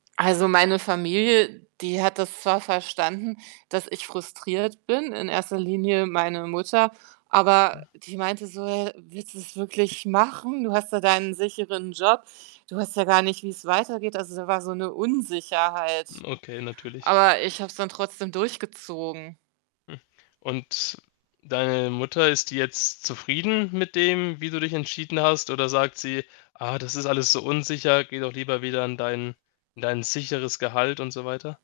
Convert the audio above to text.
Also, meine Familie, die hat das zwar verstanden, dass ich frustriert bin, in erster Linie meine Mutter, aber [unintelligible] die meinte so, äh: „Willst du 's wirklich machen? Du hast da deinen sicheren Job. Du weißt ja gar nicht, wie's weitergeht.“ Also, da war so 'ne Unsicherheit. Okay, natürlich. Aber ich habe es dann trotzdem durchgezogen. und deine Mutter, ist die jetzt zufrieden mit dem, wie du dich entschieden hast oder sagt sie: „Ah, das ist alles so unsicher, geh doch lieber wieder in dein in dein sicheres Gehalt“, und so weiter?